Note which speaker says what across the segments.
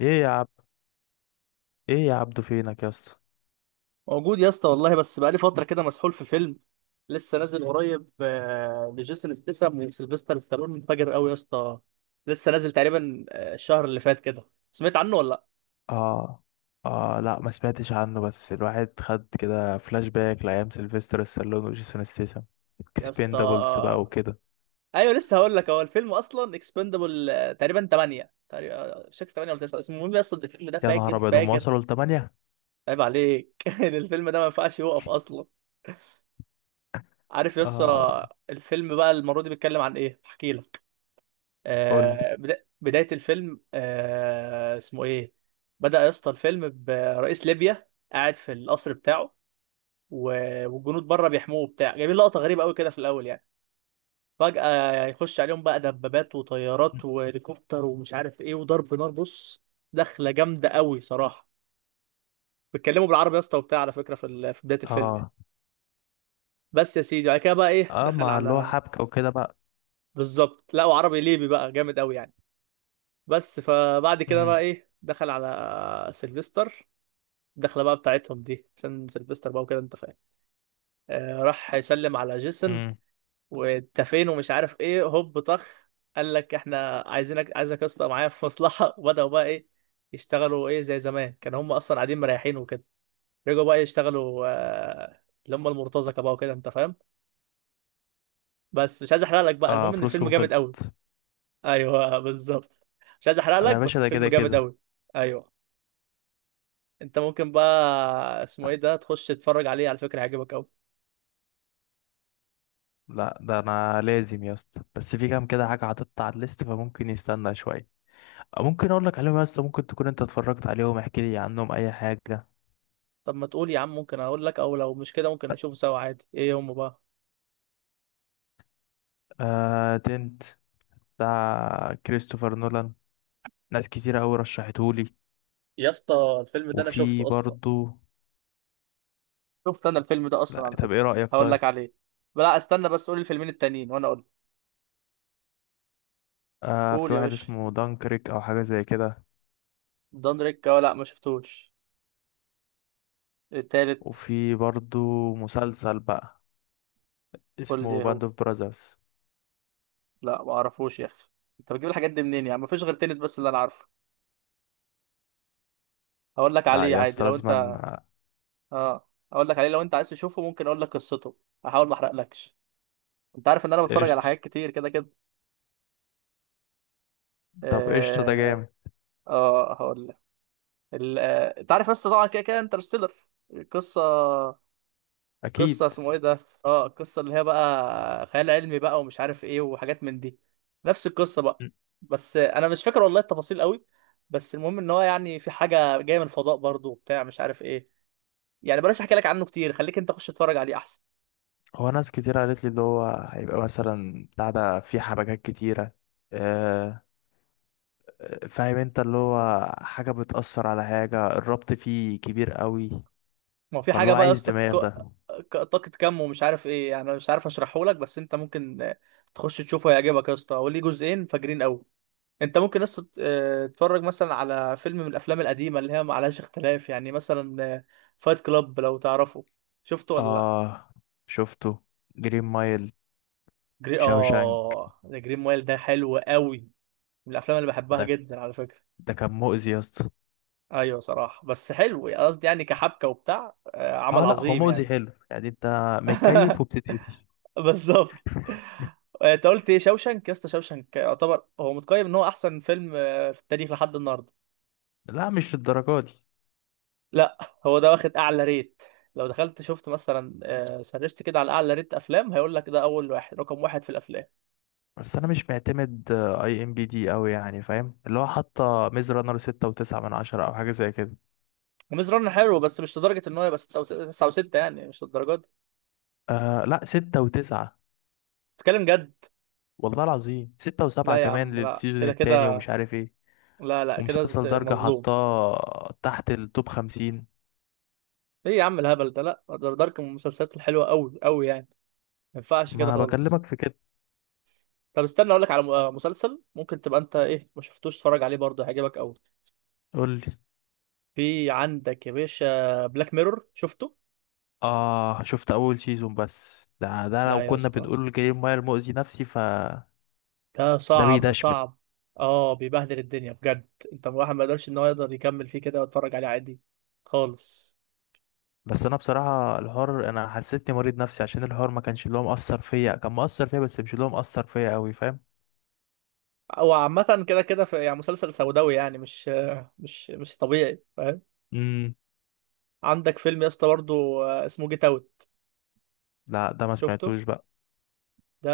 Speaker 1: ايه يا عبد ايه يا عبدو، فينك يا اسطى؟
Speaker 2: موجود يا اسطى والله، بس بقالي فترة كده مسحول في فيلم لسه نازل قريب، لجيسون ستاثام وسيلفستر ستالون، منفجر قوي يا اسطى. لسه نازل تقريبا الشهر اللي فات كده. سمعت عنه ولا لا؟
Speaker 1: اه. اه، لا ما سمعتش عنه، بس الواحد خد كده فلاش باك لايام سيلفستر stallone وجيسون ستيسن،
Speaker 2: يا اسطى
Speaker 1: اكسبندابلز بقى وكده.
Speaker 2: ايوه لسه هقول لك. هو الفيلم اصلا اكسبندبل تقريبا 8، تقريبا شكل 8 ولا 9. المهم يا اسطى الفيلم ده
Speaker 1: يا نهار
Speaker 2: فاجر
Speaker 1: ابيض، هم
Speaker 2: فاجر.
Speaker 1: وصلوا لتمانية؟
Speaker 2: عيب عليك الفيلم ده ما ينفعش يوقف اصلا. عارف يا
Speaker 1: اه.
Speaker 2: اسطى الفيلم بقى المرة دي بيتكلم عن ايه؟ احكي.
Speaker 1: قول لي.
Speaker 2: بداية الفيلم، اسمه ايه. بدأ يا اسطى الفيلم برئيس ليبيا قاعد في القصر بتاعه، والجنود بره بيحموه بتاع جايبين لقطة غريبة قوي كده في الأول يعني. فجأة يخش عليهم بقى دبابات وطيارات وهليكوبتر ومش عارف ايه، وضرب نار. بص، دخلة جامدة قوي صراحة. بيتكلموا بالعربي يا اسطى وبتاع على فكرة في في بداية الفيلم يعني.
Speaker 1: اه.
Speaker 2: بس يا سيدي بعد كده بقى ايه،
Speaker 1: اه،
Speaker 2: دخل
Speaker 1: ما اللي هو
Speaker 2: على،
Speaker 1: حبكة وكده بقى.
Speaker 2: بالظبط، لقوا عربي ليبي بقى جامد قوي يعني. بس فبعد كده بقى
Speaker 1: امم.
Speaker 2: ايه، دخل على سيلفستر. الدخله بقى بتاعتهم دي عشان سيلفستر بقى وكده انت فاهم. آه راح يسلم على جيسون،
Speaker 1: امم.
Speaker 2: وانت فين ومش عارف ايه، هوب طخ. قال لك احنا عايزينك، عايزك يا اسطى معايا في مصلحه وبداوا بقى ايه يشتغلوا، ايه زي زمان. كانوا هم اصلا قاعدين مريحين وكده، رجعوا بقى يشتغلوا آه، اللي هم المرتزقه بقى وكده انت فاهم. بس مش عايز احرق لك بقى،
Speaker 1: اه،
Speaker 2: المهم ان الفيلم
Speaker 1: فلوسهم
Speaker 2: جامد قوي.
Speaker 1: خلصت.
Speaker 2: ايوه بالظبط. مش عايز احرق
Speaker 1: انا
Speaker 2: لك
Speaker 1: يا باشا
Speaker 2: بس
Speaker 1: ده كده
Speaker 2: الفيلم جامد
Speaker 1: كده.
Speaker 2: قوي. ايوه. انت ممكن بقى، اسمه
Speaker 1: لا
Speaker 2: ايه ده، تخش تتفرج عليه على فكره، هيعجبك قوي.
Speaker 1: لا، ده انا لازم يا اسطى، بس في كام كده حاجة حاططها على الليست، فممكن يستنى شوية. ممكن اقول لك عليهم يا اسطى، ممكن تكون انت اتفرجت عليهم، احكي لي عنهم اي حاجه.
Speaker 2: طب ما تقول يا عم، ممكن اقول لك، او لو مش كده ممكن نشوفه سوا عادي. ايه هم بقى؟
Speaker 1: آه، تنت، بتاع كريستوفر نولان، ناس كتيره قوي رشحتهولي.
Speaker 2: يا اسطى الفيلم ده انا
Speaker 1: وفي
Speaker 2: شفته اصلا.
Speaker 1: برضو.
Speaker 2: شفت انا الفيلم ده اصلا
Speaker 1: لا،
Speaker 2: على
Speaker 1: طب
Speaker 2: فكره.
Speaker 1: ايه رايك؟
Speaker 2: هقول لك
Speaker 1: طيب،
Speaker 2: عليه. لا استنى بس، قول الفيلمين التانيين وانا اقول.
Speaker 1: آه،
Speaker 2: قول
Speaker 1: في
Speaker 2: يا
Speaker 1: واحد
Speaker 2: باشا.
Speaker 1: اسمه دانكريك او حاجه زي كده.
Speaker 2: دانريك، اه لا ما شفتوش. التالت؟
Speaker 1: وفي برضو، مسلسل بقى
Speaker 2: قول لي
Speaker 1: اسمه
Speaker 2: إيه
Speaker 1: باند
Speaker 2: هو.
Speaker 1: اوف براذرز.
Speaker 2: لا ما اعرفوش يا اخي، انت بتجيب الحاجات دي منين يعني؟ ما فيش غير تنت بس اللي انا عارفه. هقول لك
Speaker 1: لا
Speaker 2: عليه
Speaker 1: يا
Speaker 2: عادي
Speaker 1: اسطى
Speaker 2: لو
Speaker 1: لازما
Speaker 2: انت،
Speaker 1: آه،
Speaker 2: اه، اقول لك عليه لو انت عايز تشوفه، ممكن اقول لك قصته، هحاول ما احرقلكش. انت عارف ان انا بتفرج على
Speaker 1: قشطه.
Speaker 2: حاجات كتير كده كده.
Speaker 1: طب قشطه، ده
Speaker 2: اه،
Speaker 1: جامد.
Speaker 2: آه هقول لك. انت عارف بس طبعا كده كده انترستيلر، القصه، القصه
Speaker 1: اكيد.
Speaker 2: اسمه ايه ده، اه القصه اللي هي بقى خيال علمي بقى ومش عارف ايه وحاجات من دي. نفس القصه بقى.
Speaker 1: م.
Speaker 2: بس انا مش فاكر والله التفاصيل قوي. بس المهم ان هو يعني في حاجه جايه من الفضاء برضه وبتاع، مش عارف ايه. يعني بلاش احكي لك عنه كتير، خليك انت خش اتفرج عليه احسن.
Speaker 1: هو ناس كتير قالت لي اللي هو هيبقى مثلا بتاع ده، فيه حبكات كتيره آه، فاهم انت اللي هو حاجة بتأثر على حاجة، الربط فيه كبير قوي.
Speaker 2: ما هو في
Speaker 1: فاللي
Speaker 2: حاجه
Speaker 1: هو
Speaker 2: بقى يا
Speaker 1: عايز
Speaker 2: اسطى
Speaker 1: دماغ ده.
Speaker 2: طاقه كم ومش عارف ايه يعني، انا مش عارف اشرحه لك، بس انت ممكن تخش تشوفه، هيعجبك يا اسطى. هو ليه جزئين فاجرين قوي. انت ممكن بس تتفرج مثلا على فيلم من الافلام القديمه اللي هي ما عليهاش اختلاف يعني، مثلا فايت كلاب لو تعرفه. شفته ولا لا؟
Speaker 1: اه، شفته. جرين مايل.
Speaker 2: جري،
Speaker 1: شاوشانك.
Speaker 2: اه ده جرين مايل ده حلو قوي، من الافلام اللي بحبها
Speaker 1: ده
Speaker 2: جدا على فكره.
Speaker 1: ده كان مؤذي يا اسطى.
Speaker 2: ايوه صراحه بس حلو يعني، قصدي يعني كحبكه وبتاع، عمل
Speaker 1: اه لا، هو
Speaker 2: عظيم
Speaker 1: مؤذي
Speaker 2: يعني.
Speaker 1: حلو يعني، انت متكيف وبتتأذي.
Speaker 2: بالظبط. انت قلت ايه، شوشنك؟ يا اسطى شوشنك يعتبر هو متقيم ان هو احسن فيلم في التاريخ لحد النهارده.
Speaker 1: لا، مش للدرجة دي.
Speaker 2: لا، هو ده واخد اعلى ريت. لو دخلت شفت مثلا سرشت كده على اعلى ريت افلام، هيقول لك ده اول واحد، رقم واحد في الافلام.
Speaker 1: بس انا مش معتمد اي ام بي دي قوي يعني، فاهم اللي هو حاطة ميز رانر ستة وتسعة من عشرة او حاجة زي كده.
Speaker 2: وميز رن حلو بس مش لدرجه ان هو يبقى 6 او 6 يعني، مش للدرجه دي.
Speaker 1: آه لا، ستة وتسعة.
Speaker 2: بتتكلم جد؟
Speaker 1: والله العظيم ستة وسبعة
Speaker 2: لا يا
Speaker 1: كمان
Speaker 2: عم، لا
Speaker 1: للسيزون
Speaker 2: كده
Speaker 1: التاني،
Speaker 2: كده.
Speaker 1: ومش عارف ايه.
Speaker 2: لا لا كده
Speaker 1: ومسلسل درجة
Speaker 2: مظلوم.
Speaker 1: حطاه تحت التوب خمسين.
Speaker 2: ايه يا عم الهبل ده، لا دارك من المسلسلات الحلوه قوي قوي يعني، ما ينفعش كده
Speaker 1: ما
Speaker 2: خالص.
Speaker 1: بكلمك في كده.
Speaker 2: طب استنى اقول لك على مسلسل. ممكن تبقى انت ايه ما شفتوش، اتفرج عليه برضه هيعجبك قوي.
Speaker 1: قولي.
Speaker 2: في عندك يا باشا، بلاك ميرور، شفته؟
Speaker 1: اه، شفت اول سيزون، بس ده
Speaker 2: لا
Speaker 1: لو
Speaker 2: يا
Speaker 1: كنا
Speaker 2: اسطى
Speaker 1: بنقول جريم ماير مؤذي نفسي ف.
Speaker 2: ده
Speaker 1: ده
Speaker 2: صعب
Speaker 1: بيدشمل.
Speaker 2: صعب. اه بيبهدل الدنيا بجد، انت الواحد ما يقدرش ان هو يقدر يكمل فيه كده ويتفرج عليه عادي خالص.
Speaker 1: بس انا بصراحة الحوار، انا حسيتني مريض نفسي عشان الحوار ما كانش اللي هو مأثر فيا، كان مأثر فيا بس مش اللي هو مأثر فيا قوي، فاهم.
Speaker 2: هو عامة كده كده في يعني مسلسل سوداوي يعني، مش طبيعي فاهم.
Speaker 1: امم.
Speaker 2: عندك فيلم يا اسطى برضه اسمه جيت اوت،
Speaker 1: لا، ده ما
Speaker 2: شفته؟
Speaker 1: سمعتوش بقى.
Speaker 2: ده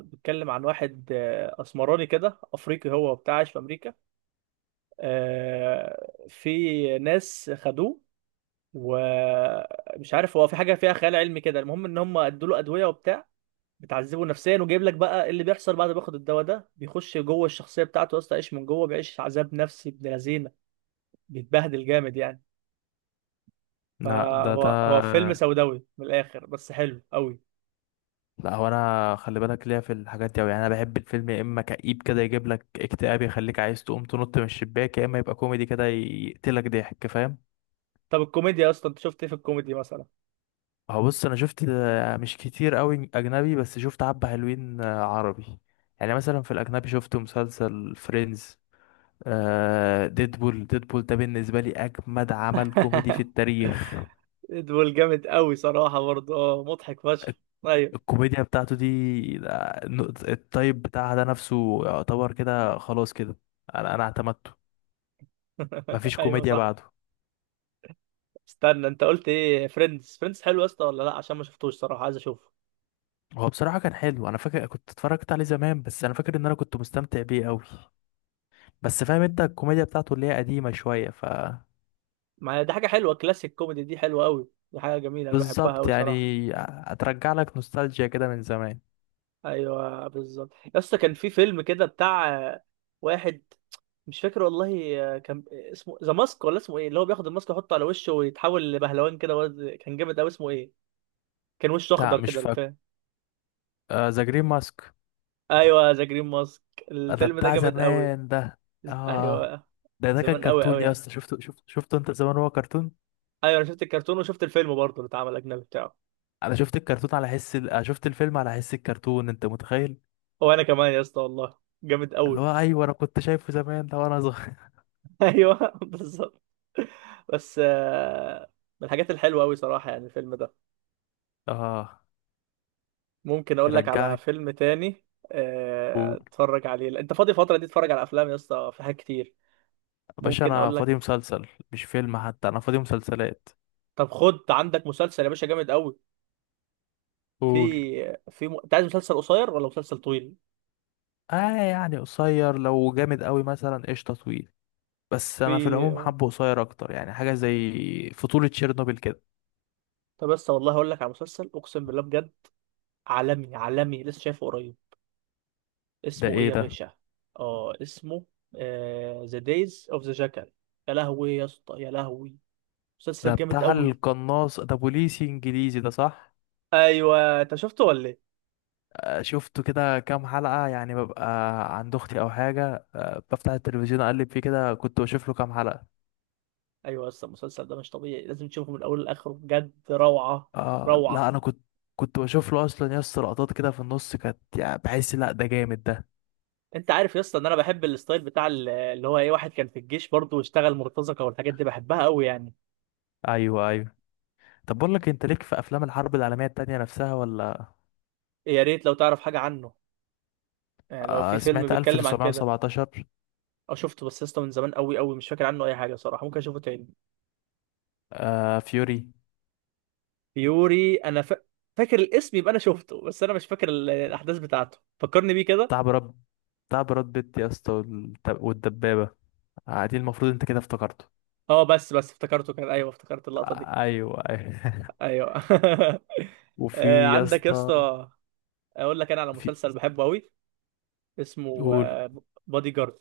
Speaker 2: بيتكلم عن واحد اسمراني كده افريقي هو وبتاع، عايش في امريكا، في ناس خدوه، ومش عارف، هو في حاجة فيها خيال علمي كده، المهم ان هم ادوا له ادوية وبتاع، بتعذبه نفسيا. وجايب لك بقى اللي بيحصل بعد ما بياخد الدواء ده، بيخش جوه الشخصيه بتاعته يا اسطى، يعيش من جوه، بيعيش عذاب نفسي ابن لذينه، بيتبهدل جامد يعني.
Speaker 1: لا، ده.
Speaker 2: فهو هو فيلم سوداوي من الاخر بس حلو قوي.
Speaker 1: لا، هو انا خلي بالك ليا في الحاجات دي أوي يعني، انا بحب الفيلم يا اما كئيب كده يجيب لك اكتئاب يخليك عايز تقوم تنط من الشباك، يا اما يبقى كوميدي كده يقتلك ضحك، فاهم.
Speaker 2: طب الكوميديا يا اسطى، انت شفت ايه في الكوميدي مثلا؟
Speaker 1: هو بص، انا شفت مش كتير قوي اجنبي، بس شفت حبة حلوين عربي. يعني مثلا في الاجنبي شفت مسلسل فريندز. آه، ديدبول، ديدبول ده بالنسبة لي أجمد عمل كوميدي في التاريخ.
Speaker 2: دول جامد قوي صراحه برضه، اه مضحك فشخ. ايوه.
Speaker 1: الكوميديا بتاعته دي الطيب بتاعها ده نفسه يعتبر كده، خلاص كده. أنا اعتمدته. مفيش
Speaker 2: ايوه
Speaker 1: كوميديا
Speaker 2: صح.
Speaker 1: بعده.
Speaker 2: استنى انت قلت ايه، فريندز؟ فريندز حلو يا اسطى ولا لا؟ عشان ما شفتوش صراحه، عايز اشوفه.
Speaker 1: هو بصراحة كان حلو، أنا فاكر كنت اتفرجت عليه زمان، بس أنا فاكر إن أنا كنت مستمتع بيه أوي. بس فاهم أنت الكوميديا بتاعته اللي هي قديمة شوية ف.
Speaker 2: ما هي دي حاجه حلوه، كلاسيك كوميدي دي حلوه قوي، دي حاجه جميله انا بحبها
Speaker 1: بالظبط
Speaker 2: قوي صراحه.
Speaker 1: يعني. هترجع لك نوستالجيا كده من زمان.
Speaker 2: ايوه بالظبط يا اسطى. كان في فيلم كده بتاع واحد، مش فاكر والله كان اسمه ذا ماسك ولا اسمه ايه، اللي هو بياخد الماسك يحطه على وشه ويتحول لبهلوان كده كان جامد قوي. اسمه ايه؟ كان وشه
Speaker 1: لا
Speaker 2: اخضر
Speaker 1: مش
Speaker 2: كده
Speaker 1: فاكر.
Speaker 2: الفيلم.
Speaker 1: ذا جرين ماسك.
Speaker 2: ايوه ذا جرين ماسك.
Speaker 1: ده
Speaker 2: الفيلم ده
Speaker 1: بتاع
Speaker 2: جامد قوي.
Speaker 1: زمان ده. آه.
Speaker 2: ايوه،
Speaker 1: ده كان
Speaker 2: زمان قوي قوي
Speaker 1: كرتون يا
Speaker 2: يعني.
Speaker 1: اسطى، شفته شفته شفته أنت زمان، هو كرتون.
Speaker 2: ايوه انا شفت الكرتون وشفت الفيلم برضه اللي اتعمل اجنبي بتاعه.
Speaker 1: أنا شفت الكرتون على حس أنا شفت الفيلم على حس الكرتون، أنت متخيل.
Speaker 2: هو انا كمان يا اسطى والله، جامد
Speaker 1: اللي
Speaker 2: قوي.
Speaker 1: هو أيوه، أنا كنت شايفه زمان ده وأنا صغير.
Speaker 2: ايوه بالظبط. بس من الحاجات الحلوه قوي صراحه يعني الفيلم ده.
Speaker 1: آه.
Speaker 2: ممكن اقول لك على
Speaker 1: يرجعك.
Speaker 2: فيلم تاني؟ اتفرج عليه. لا، انت فاضي الفتره دي، اتفرج على افلام يا اسطى، في حاجات كتير.
Speaker 1: باشا،
Speaker 2: ممكن
Speaker 1: انا
Speaker 2: اقول لك.
Speaker 1: فاضي مسلسل مش فيلم حتى، انا فاضي مسلسلات.
Speaker 2: طب خد عندك مسلسل يا باشا جامد قوي.
Speaker 1: قول.
Speaker 2: في في م... انت عايز مسلسل قصير ولا مسلسل طويل؟
Speaker 1: اه يعني قصير، لو جامد قوي مثلا قشطه طويل، بس انا في العموم
Speaker 2: في.
Speaker 1: حبه قصير اكتر، يعني حاجه زي فطولة تشيرنوبل كده.
Speaker 2: طب بس والله هقول لك على مسلسل، اقسم بالله بجد، عالمي عالمي، لسه شايفه قريب.
Speaker 1: ده
Speaker 2: اسمه ايه
Speaker 1: ايه
Speaker 2: يا
Speaker 1: ده؟
Speaker 2: باشا؟ اه اسمه ذا دايز اوف ذا جاكال. يا لهوي يا اسطى يا لهوي،
Speaker 1: ده
Speaker 2: مسلسل جامد
Speaker 1: بتاع
Speaker 2: قوي.
Speaker 1: القناص، ده بوليسي انجليزي، ده صح.
Speaker 2: ايوه انت شفته ولا ايه؟
Speaker 1: شفته كده كام حلقه، يعني ببقى عند اختي او حاجه، بفتح التلفزيون اقلب فيه كده، كنت بشوف له كام حلقه.
Speaker 2: ايوه يا اسطى المسلسل ده مش طبيعي، لازم تشوفه من اوله لاخره، بجد روعه.
Speaker 1: آه لا،
Speaker 2: روعه.
Speaker 1: انا كنت بشوف له اصلا يس لقطات كده في النص، كانت يعني بحس لا ده جامد ده.
Speaker 2: انت عارف يا اسطى ان انا بحب الستايل بتاع اللي هو ايه، واحد كان في الجيش برضه واشتغل مرتزقه، والحاجات دي بحبها قوي يعني.
Speaker 1: ايوه، ايوه. طب بقول لك، انت ليك في افلام الحرب العالميه التانية نفسها ولا؟
Speaker 2: يا ريت لو تعرف حاجه عنه، يعني لو في
Speaker 1: آه،
Speaker 2: فيلم
Speaker 1: سمعت
Speaker 2: بيتكلم عن كده،
Speaker 1: 1917.
Speaker 2: او شفته بس يا اسطى من زمان قوي قوي، مش فاكر عنه اي حاجه صراحه، ممكن اشوفه تاني.
Speaker 1: آه، فيوري.
Speaker 2: يوري انا ف... فاكر الاسم، يبقى انا شفته، بس انا مش فاكر الاحداث بتاعته. فكرني بيه كده.
Speaker 1: بتاع براد بتاع براد بيت يا اسطى، والدبابه. آه دي المفروض انت كده افتكرته.
Speaker 2: اه بس افتكرته، كان ايوه افتكرت اللقطه دي.
Speaker 1: آه ايوه، ايوه.
Speaker 2: ايوه.
Speaker 1: وفي يا
Speaker 2: عندك يا
Speaker 1: اسطى.
Speaker 2: اسطى، اقول لك انا على
Speaker 1: في.
Speaker 2: مسلسل بحبه قوي، اسمه
Speaker 1: قول.
Speaker 2: بادي جارد.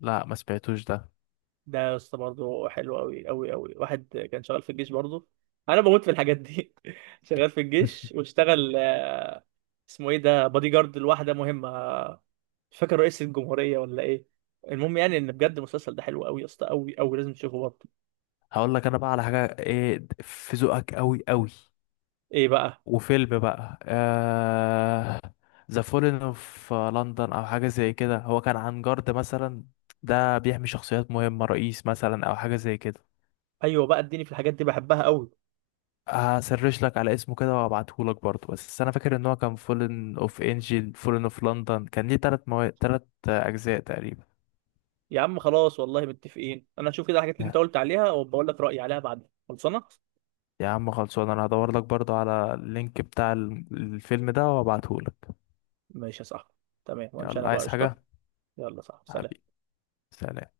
Speaker 1: لا ما سمعتوش ده.
Speaker 2: ده يا اسطى برضه حلو قوي قوي قوي، واحد كان شغال في الجيش برضه. انا بموت في الحاجات دي شغال في الجيش واشتغل اسمه ايه ده، بادي جارد لواحده مهمه، مش فاكر رئيس الجمهوريه ولا ايه. المهم يعني ان بجد المسلسل ده حلو قوي يا اسطى، قوي قوي، لازم تشوفه برضه.
Speaker 1: هقول لك انا بقى على حاجه ايه في ذوقك قوي قوي،
Speaker 2: ايه بقى؟
Speaker 1: وفيلم بقى. ذا فولن اوف لندن او حاجه زي كده، هو كان عن جارد مثلا، ده بيحمي شخصيات مهمه، رئيس مثلا او حاجه زي كده.
Speaker 2: ايوه بقى، اديني في الحاجات دي بحبها قوي.
Speaker 1: هسرش لك على اسمه كده وابعتهولك برضه، بس انا فاكر ان هو كان فولن اوف انجل، فولن اوف لندن، كان ليه تلات تلات اجزاء تقريبا.
Speaker 2: يا عم خلاص والله متفقين، انا هشوف كده الحاجات اللي انت
Speaker 1: يا
Speaker 2: قلت عليها وبقول لك رايي عليها بعد خلصانه.
Speaker 1: يا عم خلصان، انا هدور لك برضه على اللينك بتاع الفيلم ده وابعتهولك.
Speaker 2: ماشي يا صاحبي. تمام، وامشي انا
Speaker 1: يلا،
Speaker 2: بقى
Speaker 1: عايز حاجه؟
Speaker 2: قشطه. يلا صاحبي سلام.
Speaker 1: حبيبي، سلام.